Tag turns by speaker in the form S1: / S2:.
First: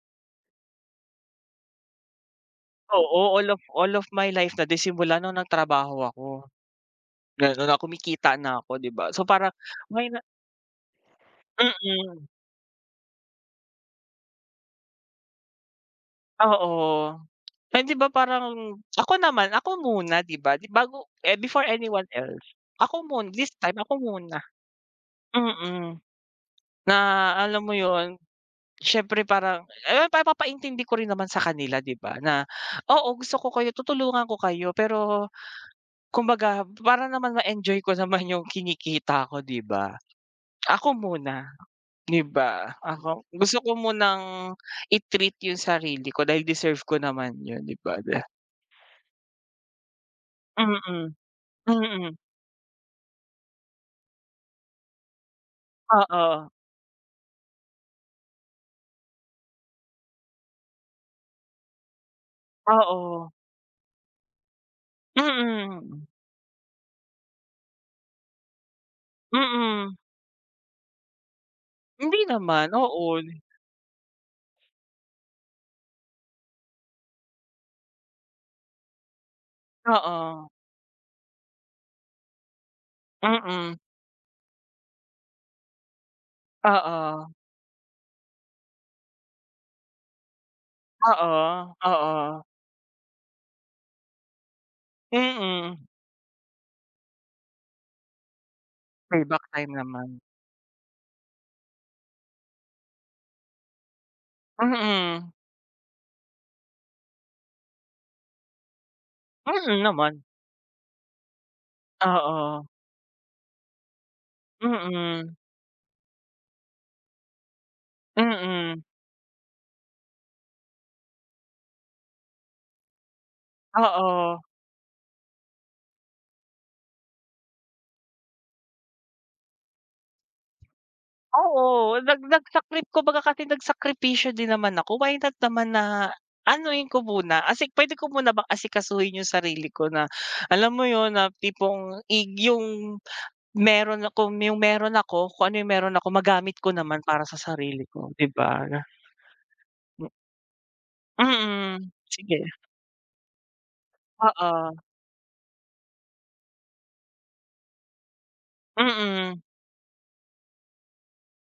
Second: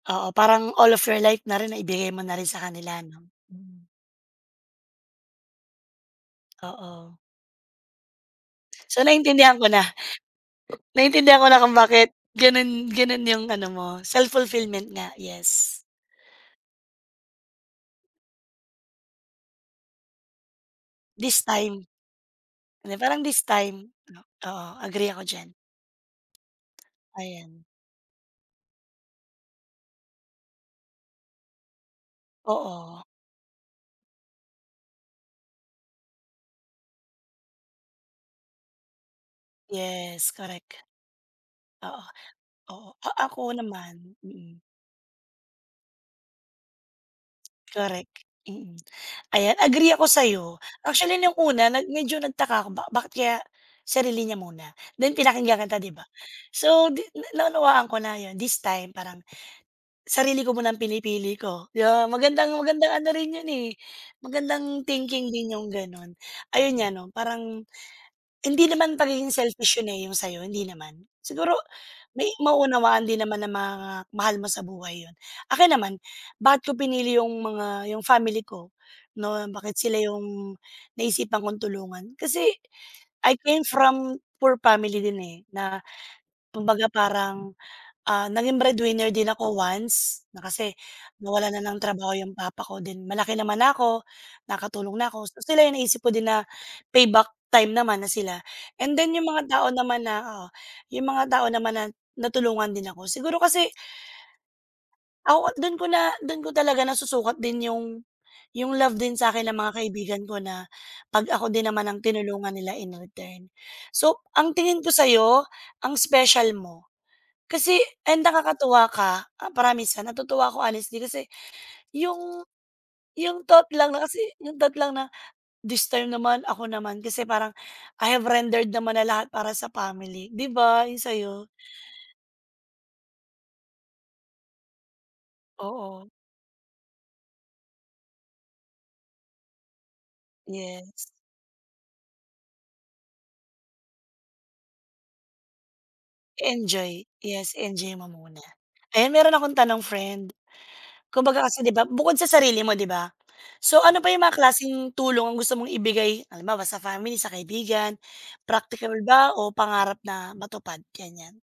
S1: Oo, parang all of your life na rin naibigay mo na rin sa kanila, 'no?
S2: Oo, all of all of my life na din, simula no'ng nagtrabaho ako.
S1: Oo.
S2: Gano'n na, kumikita na ako, 'di
S1: So
S2: ba. So parang
S1: naintindihan ko na.
S2: ngayon na
S1: Naintindihan ko na kung bakit
S2: mm.
S1: gano'n gano'n 'yong ano mo, self-fulfillment nga, yes.
S2: Oo. Ay, 'di ba parang ako naman, ako muna, 'di ba, di bago
S1: This
S2: before
S1: time
S2: anyone else,
S1: hindi,
S2: ako
S1: parang
S2: mun
S1: his
S2: this time
S1: time
S2: ako muna.
S1: oo, agree ako diyan.
S2: Mm, na alam
S1: Ayan.
S2: mo 'yon, siyempre parang, eh, pa papaintindi ko rin naman sa kanila, 'di ba, na,
S1: Oo.
S2: "Oo, gusto ko kayo tutulungan ko kayo." pero kumbaga para naman ma-enjoy ko naman 'yong kinikita ko, 'di ba?
S1: Yes, korek.
S2: "Ako muna."
S1: Oo.
S2: 'di ba?
S1: Oo, a
S2: "Ako
S1: ako
S2: gusto ko
S1: naman
S2: munang
S1: mm.
S2: i-treat 'yong sarili ko dahil deserve ko naman 'yon, 'di ba?"
S1: Korek,
S2: De
S1: mm. Ayan, agree ako sa 'yo.
S2: Mm,
S1: Actually, no'ng una na
S2: mm.
S1: medyo nagtaka ako, ba bakit kaya sarili niya muna? Then pinakinggan kita 'di ba?
S2: Oo.
S1: So, di na naunawaan ko na 'yon. "This time," parang "sarili ko muna ang pinipili ko." 'di ba? Magandang magandang ano rin
S2: Oo.
S1: 'yon, eh, magandang thinking din 'yong
S2: Mm.
S1: gano'n, ayun nga, 'no? Parang hindi naman pagiging selfish 'yon,
S2: Mm.
S1: eh, 'yong sa 'yo, hindi naman. Siguro
S2: Hindi
S1: ma
S2: naman.
S1: maunawaan
S2: Oo.
S1: din
S2: Li
S1: naman ng mga mahal mo sa buhay 'yon. Akin naman, bakit ko pinili 'yong mga 'yong family ko no, bakit sila
S2: Oo.
S1: 'yong naisipan kong tulungan? Kasi, I came
S2: Mm.
S1: from poor family din, eh. Na kumbaga
S2: Oo.
S1: parang, ah, naging breadwinner din ako once na kasi nawalan na
S2: Oo,
S1: ng trabaho 'yong
S2: oo.
S1: papa ko. Then malaki naman na ako, nakatulong na ako. Sila 'yong
S2: Mm.
S1: naisip ko din na payback time naman na sila. And then 'yong
S2: Payback
S1: mga tao
S2: time
S1: naman
S2: naman.
S1: na oo 'yong mga tao naman na natulungan din ako, siguro kasi
S2: Mm.
S1: [unintelligible] doon ko na do'n ko talaga nasusukat din 'yong 'yong love din sa 'kin ng mga
S2: Mm, naman.
S1: kaibigan ko, na 'pag ako din naman ang tinulungan
S2: Oo.
S1: nila in return. So ang tingin ko sa
S2: Mm.
S1: 'yo, ang special mo. Kasi and
S2: Mm.
S1: nakakatuwa ka, promise, ha, natutuwa ako, honestly din, kasi 'yong 'yong thought lang na kasi
S2: Oo.
S1: 'yong thought lang na, "This time naman, ako naman." kasi parang I have rendered naman na lahat para sa family, 'di ba, 'yong sa 'yo?
S2: Oo, nag nagsakrip kumbaga kasi nagsakripisyo din naman ako. Why not naman
S1: Oo.
S2: na anuhin ko muna, asik puwede ko muna bang asikasuhin 'yong sarili ko na, alam mo
S1: Yes.
S2: 'yon, na tipong, ig 'yong mayro'n akong 'yong meron ako kung ano 'yong meron ako, magamit ko naman
S1: I-enjoy.
S2: para sa
S1: Yes,
S2: sarili
S1: enjoy mo
S2: ko, 'di
S1: muna.
S2: ba?
S1: Ayan, meron akong tanong,
S2: M
S1: friend. Kumbaga kasi 'di ba,
S2: Mm,
S1: bukod sa
S2: sige.
S1: sarili mo, 'di ba? So ano pa 'yong mga
S2: Oo.
S1: klaseng tulong ang gusto mong ibigay, halimbawa sa family, sa kaibigan, practical ba
S2: Mm.
S1: o pangarap na matupad, ganiyan?